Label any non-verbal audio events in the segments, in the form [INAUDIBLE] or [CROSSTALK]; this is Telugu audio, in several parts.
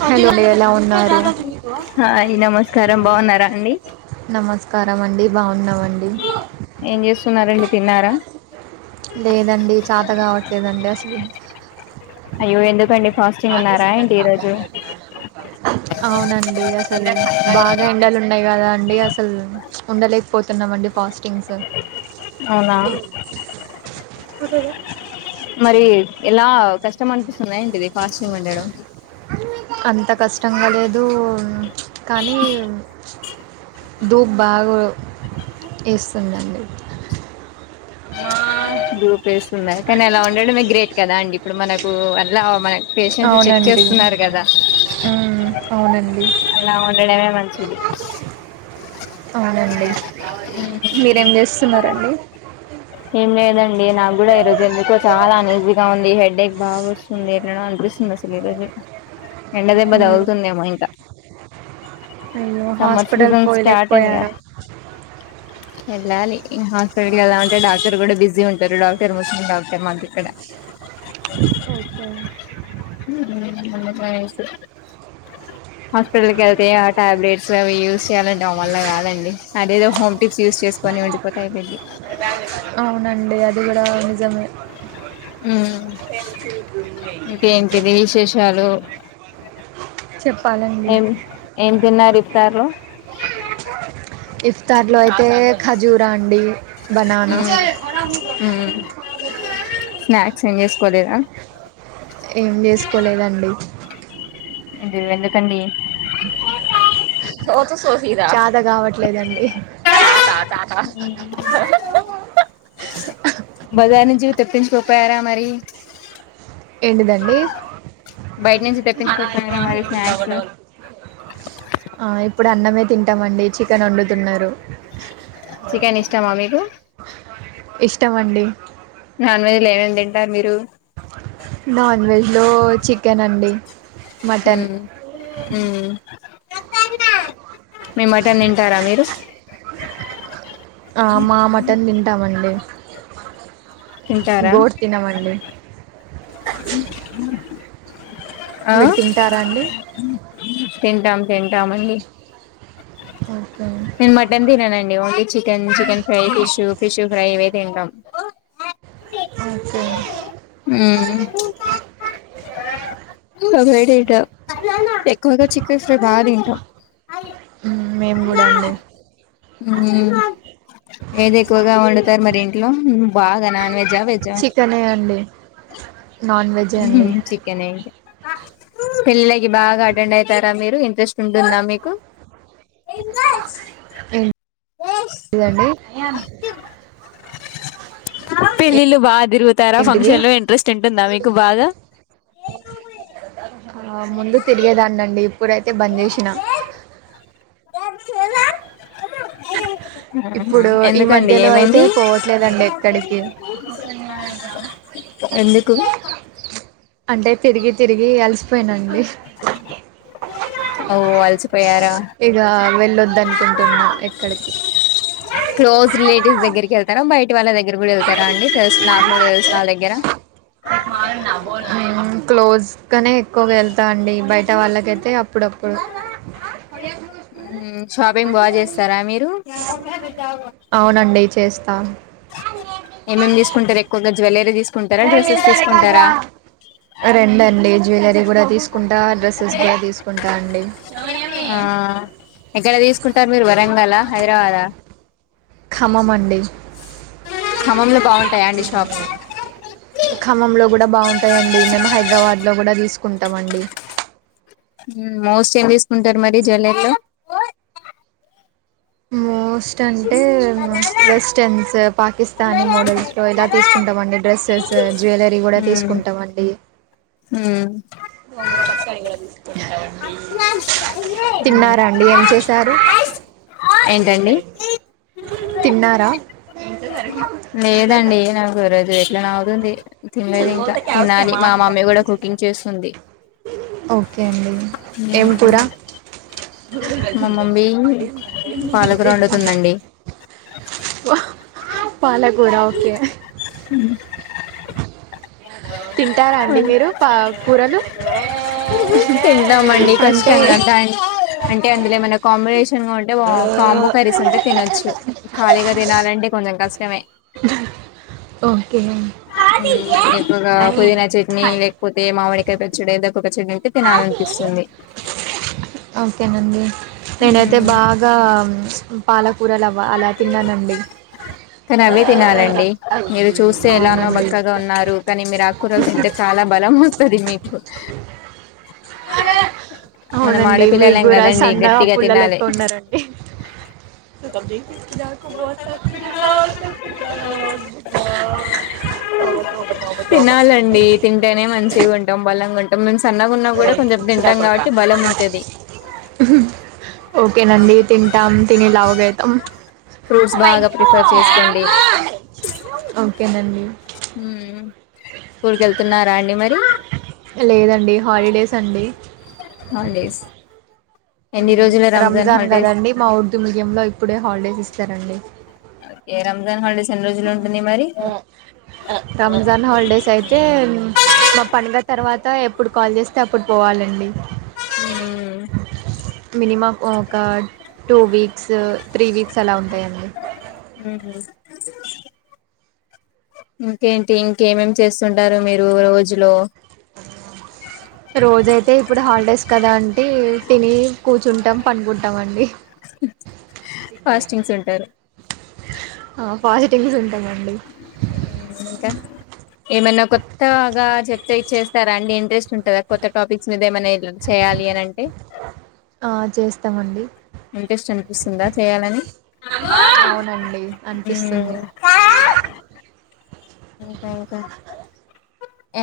హలో అండి ఎలా ఉన్నారు హాయ్ నమస్కారం బాగున్నారా అండి నమస్కారమండి బాఉన్నామండి ఏం చేస్తున్నారండి తిన్నారా లేదండి చాత గావట్లేదండి అస్ లు అయ్యో ఎందుకండి ఫాస్టింగ్ ఉన్నారా ఏంటి ఈరోజ్ ఔనండి అసల్ బాగా ఎండాలునయి గదా అంది అసల్ ఉండలేకపోతునం అండి ఫాస్టింగ్స్ అవునా [UNINTELLIGIBLE] మరి ఎలా కష్టం అనిపిస్తుంద ఏంటిది ఫాస్టింగ్ ఉండడం అంత కష్టంగా లేదు కానీ డూప్ బాగొ ఎస్తుందండి డూప్ ఎస్తుందా కానీ అలా ఉండడమే గ్రేట్ కదా అండి ఇప్పుడు మనకు అట్లా మన పేషెంట్ ని చెక్ అవునండి చేస్తున్నారు కదా ఉమ్, అవునండి అలా ఉండడమే మంచిది అవునండి మీరేం చేస్తున్నారండి ఏం లేదండి నాకు కూడా ఈరోజు ఎందుకో చాలా ఆన్ఏజీగా ఉంది హెడ్ ఎక్ బాగా వస్తుంది ఎట్లనో అనిపి పిస్తోంది అసల్ ఈ రోజే ఎండ దెబ్బ ఉమ్, దగులుతుందేమో ఇంకా అయ్యో సమ్మర్ హాస్పిటల్ సీజన్ స్టార్ట్ అయిందిగా పోయలేకపోయారా వెళ్ళాలి ఇంకా హాస్టల్ కి ఎల్ల ఇడా డాక్టర్ కూడా బిజీ ఉంటారు డాక్టర్ ముస్లిం డాక్టర్ మంక్ ఇక్కడ ఓకే [UNINTELLIGIBLE] హాస్పిటల్కి వెళ్తే అ టాబ్లెట్స్ అవి యూస్ చేయాలంటే నా వాలా కాదండి ఆడ ఏదో హోమ్ పిక్స్ యూస్ చేసుకొని ఉందిపోతే అయిపోయిది అవునండి అది కూడా నిజమే ఇంకేంటిది విశేష చెప్పాలండి ఏం ఏం తిన్నారు ఈతార్లు ఇఫ్తార్ లో అయితే ఖజూరా అండి బనానా ఉమ్ ఉమ్ స్నాక్స్ ఏం చేసుకోలేదా ఏం చేసుకోలేదండి ఇందు వెందుకండీ చాత కావట్లేదండి బజార్ నుంచి తెప్పించుకోపోయారా మరి ఏంటిదండి బయట నుంచి తెప్పించుకోపోయారా మరి స్నాక్స్ ఆ ఇప్పుడు అన్నమే తింటామండి చికెన్ వండుతున్నారు చికెన్ ఇష్టమా మీకు ఇష్టం అండి నాన్ వెజ్ లో ఎంఎం తింటారు మీరు నాన్ వెజ్ లో చికెన్ అండి మటన్ హ్మ్ హ్మ్ మీ మటన్ తింటారా మీరు అ మా మటన్ తింటామండి తింటారా గోట్ తినమండి ఆ మీరు తింటారా అండి తింటాం తింటాం అండి ఓకే నేను మటన్ తిననండి only chicken chicken fry fish fish fry ఇవే తింటం ఒకే ఉమ్ ఎక్కువగా చికెన్ ఫ్రై బాతింటా మేముగూడండి ఉమ్ ఏది ఎక్కువగా వండుతరు మరి ఇంట్లో బాగా నాన్ వెజ్జా వెజ్జా నా ఉహు చికెనే పెళ్ళిలకి బాగా అటెండ్ అయితారా మీరు ఇంట్రెస్ట్ ఉంటుందా మీకు బ్లాంక్ ఏంటిదండి పెళ్ళిలు బాగా తిరుగుతారా ఏంటిది ఫంక్షన్ లో ఇంట్రెస్ట్ ఉంటుందా మీ కు బాగా ఆ ముందు తిరిగేదాన్నండి ఇప్పుడైతే బంద్ చేసినా బ్లాంక్ ఇప్పుడు ఈ మధ్యలో అయితే పోవట్లేదండి ఎక్కడికి ఎందుకు అంటే తిరిగి తిరిగి అలిసి పోయినండి ఓ అలసిపోయారా ఇగ వెళ్ళొద్దనుకుంటున్నా క్లోజ్ రిలేటివ్స్ దగ్గరికి వెళ్తర బ యట వాళ్ళ దగ్గర కూడా వెళ్తారండి తెలు నార్మల్గా తెలిసిన వాళ దగ్గర ఉమ్ క్లోజ్గనే ఎక్కువగా వెళ్ ళ్తా అండి బయట వాళ్ళకైతే అప్పుడప్పుడు మ్మ్ షాపింగ్ బాగా చేస్తారా మీరు అవునండి చేస్తా ఏమేమి తీసుకుంటరు ఎక్కువగా జువలరీ రెండుఅండి జ్యువెలరీ కూడా తీసుకుంటా డ్రెస్ స్సెస్ గుడా తీసుకుంటాండి ఆ ఎక్కడ తీసుకుంటరు మీరు వరంగల్ ఆ హైదరాబాద ఖమ్మం అండి ఖమ్మంలో బాగుంటాయా అండి షాప్స్ ఖమ్మంలో గూడా బాగుంటాయండి మేము హైదరాబాద్లో కూడా తీసుకుంటామండి ఉమ్ మోస్ట్ ఏం తీసుకుంటరు మరి జూవెల్లారిలో మోస్ట్ అంటే వెస్టన్స్ పాకిస్తానీ మోడల్స్ లో ఇలా తీసుకుంటామండి డ్రెస్సెస్ జ్యువెలరీ కూడా ఉమ్ తీసుకుంటామండి ఉమ్ తిన్నార అండి ఏం చే స్తున్నారు ఏంటండి తిన్నారా లేదండి నాకు ఈ రోజు ఎట్లానోఅవుతుంది తినలేదు ఇంకా తినాలి మా మమ్మీ కూడ కుకింగ్ చేస్తుంది ఓకే అండి ఏమ్ కూర మ్మ్ మా మమ్మీ బ్లాంక్ పాలకూర వండుతుందండి పాలకూర ఓకే ఉహ్మ్ తింటార అండి మీరు పా కూరలు తింటామండి అంటే కష్టంగా డాంట్ అంటే అందులో ఏమైనా కాంబినేషన్ గా ఉంటే కాంబో కర్రీస్ ఉంటే తినొచ్చు ఖాళీగా తినాలంటే కొంచెం కష్ట మే ఓకే ఉమ్ ఎక్కువగా పుదినా చట్నీ లేకపోతే మామిడికాయ పచ్చడి ఒక చెక్నీ అయితే తినాలనిపిస్తుంది ఓకేనండి నేనైతే ఉమ్ బాగా పాలకూరలు అవ అలా తిన్నానండి కానీ అవే తినాలండి మీరు చూస్తే ఎలానో అవునండి బక్కగా ఉన్నారు కానీ మీరు ఆకుకూరలు తింటే చాల ల బలం వస్తది మీకు మనం అవునండి ఆడపిల్లలేం మీకూడా కదండి సన్నగా గట్టిగా తినాలి పుల్లలెక్క ఉన్నారండి తుత్తంజి నాకు బోట్ అచ్చు నాక్ తినాలండి తింటేనే మంచిగుంటాం బలం ఓయ్ ఉచిరాకొడ్క కాబట్టి బలం ఉంటది ఓకేనండి తింటాం తిని లావుగైతం ఫ్రూట్స్ బాగా ప్రిఫర్ చేసుకోండి ఓకే నండి ఉమ్ స్కూల్కెళ్తున్నారా అండి మరి లేదండి హాలిడేస్ అండి హాలీడేస్ రంజాన్ గాదండి మా ఊరుదుందింలో ఇప్పుడే హాల్డేస్ ఇస్తారండి ఆ ఎ రంజాన్ హాల్డేస్ ఏన్ని రోజులు ఉంటుంది మరి అ రంజాన్ హాల్డేస్ అయితే మా పండుగ తర ర్వత ఎప్పుడు కాల్ జేస్తే అప్పుడు పోవాలండి మ్మ్ మినిమం ఒక టూ వీక్స్ త్రీ వీక్స్ అలా ఉంటాయండి ఉహ్మ్ ఇంకేంటి ఇంకేమేమ్ చేస్తుంటారు మీరు రోజులో రోజయితే ఇప్పుడు హాల్డేస్ కదా అంటే తిని కూర్చుంటాం పనుగుంటాం అండి ఫాస్టింగ్స్ ఉంటారు ఆ ఫాస్టింగ్స్ ఉంటామండి మ్మ్ ఇంకా ఏమన్నా కొత్తగా చెప్ ప్తే చేస్తారాండి ఇంట్రెస్ట్ ఉంటద కొత్త టాపిక్స్ మీద ఏమైనా ఇగ ఆ చేస్తామండి ఇంట్రెస్ట్ అనిపిస్తుందా చేయాలని అవునండి మ్మ్ అనిపిస్తుంది ఇంకా ఇంకా ఆ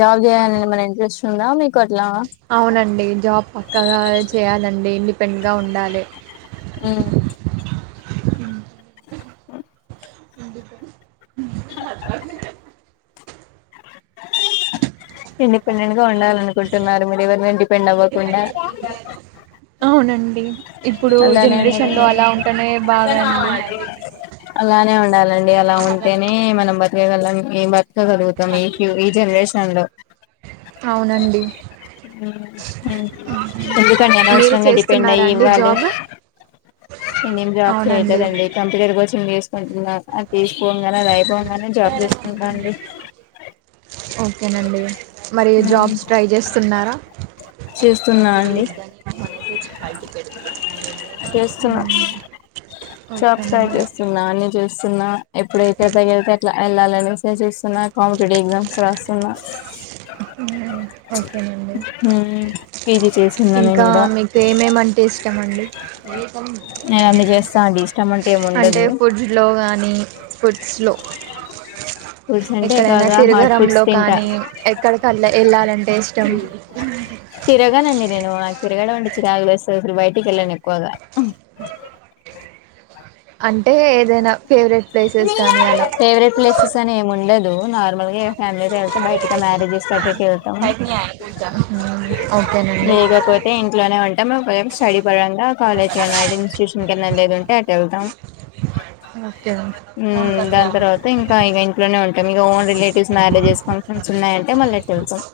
జాబ్ చేయాలని ఏమైనా ఇంట్రెస్ట్ ఉందా మీకు అట్లా అవునండి జాబ్ పక్కగా చేయాలండి మిక్ ఫెంగ్గా ఉండాలే మ్మ్ అందుకే ఇండిపెండెంట్ గా ఉండాలనుకుంటున్నారు మీరేవరి మీద డిపెండ్ అవ్వకుండా అవునండి ఇప్పుడు అలానే జనరేషన్లో ఉండాలండి అలా ఉంటేనే బాగా అండి అలానే ఉండాలండి అలా ఉంటేనే మనం బ్రతకగలం ఏం బ్రతగల్గుతం ఈ ఫ్యూరీ జన్రేషన్లో అవునండి ఎ ఎందుకండీ మీరు అనవసరంగా డిపెండై చేస్తున్నారా అండి ఇవ్వాలు జాబ్ నేనేం జాబ్ అవునండి చేయలేదండి కంపెనీలు గుడ్ చెప్ తీసుకుంటున్నారు అది తీస్కొంగానే అది అయిపొంగనే జాబ్ తెచ్చుకుంట అండి కేనండి మరి ఉమ్ జాబ్స్ ట్రై చేస్తున్నారా చేస్తున్నా అండి మ్మ్ జాబ్స్ ఫ్రై ఓకేనండి చేస్తున్నా నిజ చూస్తున్నా ఎప్పుడైతే ఆదాయుంటే అట్లా ఏళ్లాలని సేసేస్తున్న కాంపిటీటివ్ ఎగ్జామ్స్ రా స్తున్న మ్మ్. ఓకేనండి మ్మ్ పీజీ చేస్తున్న నేన్ ఆ మీకేమేమంటే ఇష్టమండి నెన్నన్ని జేస్త అండి ఇష్టం అంట ఎమ్ముండదు ఫుడ్స్లో కానీ ఫుడ్స్లో ఎక్కడైనా హాట్ ఫుడ్స్ తిరగరంలో తింటా కానీ ఎక్కడిక్కల్ల ఏళ్ళాలంటే ఇష్టం తిరగానండి నేను ఆ తిరగడం అండి చిరాగులేస్తాద్ అస్సల్ బాయిటికి ఏళను ఎక్కువగా అంటే ఏదైనా ఫేవరెట్ ప్లేసెస్ కానీ అలా ఫేవరెట్ ప్లేసెస్ అని ఏమి ఉండదు నార్మల్ గా ఫ్యామిలీ బయటగా మ్యారేజెస్ అట్టు ఇట్టు వెళ్తాము మ్మ్. ఓకేనండి లేకపోతే ఇంట్లోనే ఉంటాం సైడ్ పరంగా కాలేజ్ కి ఏ ఇన్స్టిట్యూషన్ కి వేళేది ఉంటే అటు వెళ్తాం ఓకే ఉమ్ దాని తర్వాత ఇంకా ఇగ ఇంట్లోనే ఉం టాం ఇగ ఓన్ రిలేటివ్ మ్యారజెస్ ఫంక్షన్స్ ఉన్నాయంటే మళ్ళా ఇట్టు వెళ్తాము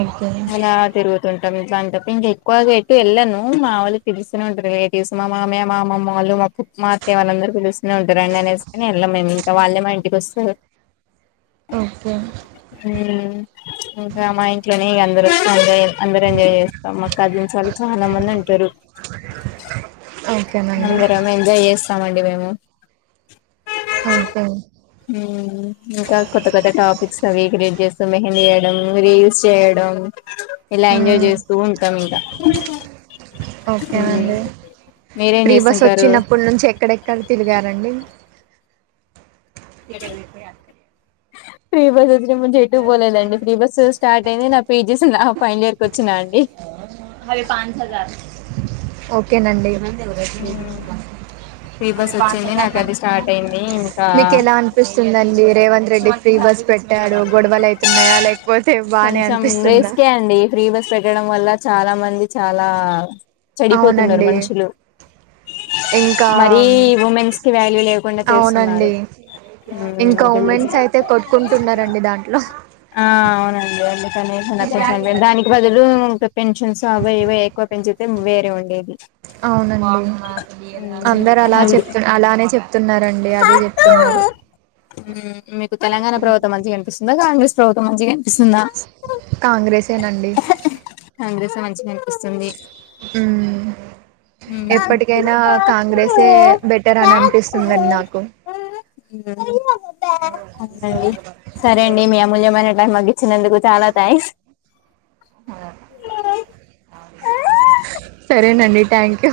ఓకే అలా తిరుగుతుంటాం ఇట్లాంటి అపుడు ఇంకా ఎక్కువ ఎటు ఎలానూ మా వాళ్ళు పిలుస్తానే ఉంటారు రిలేటివ్స్ మామావయ్య మామ్మామ్మ వాళ్ళు మా పూ మా అత్తయ వాళ్లందరూ పిలుస్తానే ఉంటారు అయినా మేము వెళ్ళాము ఇంకా వల్లే మా ఇంటికి వస్తారు ఓకే హ్మ్ ఇంకా మా ఇంట్లోనే ఇగ అందరు అందరు ఎంజాయ్ చేస్తాం మా కజిన్స్ వాళ్ళు చాలా మంది ఉంటారు ఓకేనండి అందరము ఎంజాయ్ చేస్తామండి మేము ఉహ్మ్ ఉమ్ ఇంకా కొత్త కొత్త టాపిక్స్ అవి క్రియేట్ చేస్తూ మెహందీ వేయడం రీల్స్ చేయడం ఇలా ఎంజాయ్ చేస్తూ ఉంటాం ఇంకా హ్మ్ ఒకేనండి మీరేం ఫ్రీ బస్ చేస్తుంటారు వచ్చినప్పుడు నుంచి ఎక్కడెక్కడ తిరిగారాండి [UNINTELLIGIBLE] ఫ్రీ బస్ వచ్చినప్పుడు నుండి ఎటు పోలేదండి ఫ్రీ బస్సు స్టార్ట్ అయింది నా పీజీ నా ఫైనల్ ఇయర్ కి వచ్చినా అండి ఓకే నండి ఫ్రీ బస్ వచ్చింది నాకు [UNINTELLIGIBLE] అది స్టార్ట్ అయింది ఇంకా మీకు ఎలా అనిపిస్తుందండి రేవంత రే డ్డి ఫ్రీ బస్ పెట్టాడు గొడవలు అయితున్నాయా లైక్ కొంచెం రిస్క్ ఏ అండి ఫ్రీ బస్ పెట్టడం వల్ల చాలా మంది చాలా చేడిపోతున్నారు అవునండి మనుషులు ఇంకా మరీ ఉమెన్స్ కి వేల్యూ లేకుండా చేస్తున్నారు అవునండి ఇంకా ఉమెన్స్ అయితే కొట్టుకుంటున్నారండి దాంట్లో ఆ అవునండి అందుకని దానికి బదులు ఇంకా పెషన్స్ అవే ఇవే ఎక్కువ పెంచి ఎమ్ వేరేది ఉండేది అవునండి అందరు అలా హెల్త్ చెప్తు అలానే చెప్తున్నారండి అదే చెప్తున్నారు మీకు తెలంగాణ ప్రభుతవం మంచిగా అనిపిస్తుందా కాంగ్రెస్ ప్రభుత్వం మంచిగా అనిపిస్తుందా కాంగ్రెసేనండి కాంగ్రెస్ మంచి ఉమ్ ఎప్పటికైనా కాంగ్రెసే బెటర్ అని అనిపిస్తుంది అండి నాకు అవునండి సరే అండి మీ అమూల్యమైన టైమ్ మాకిచి ఇచ్చినందుకు చాలా థాంక్స్ ఆ సరేనండి థాంక్యూ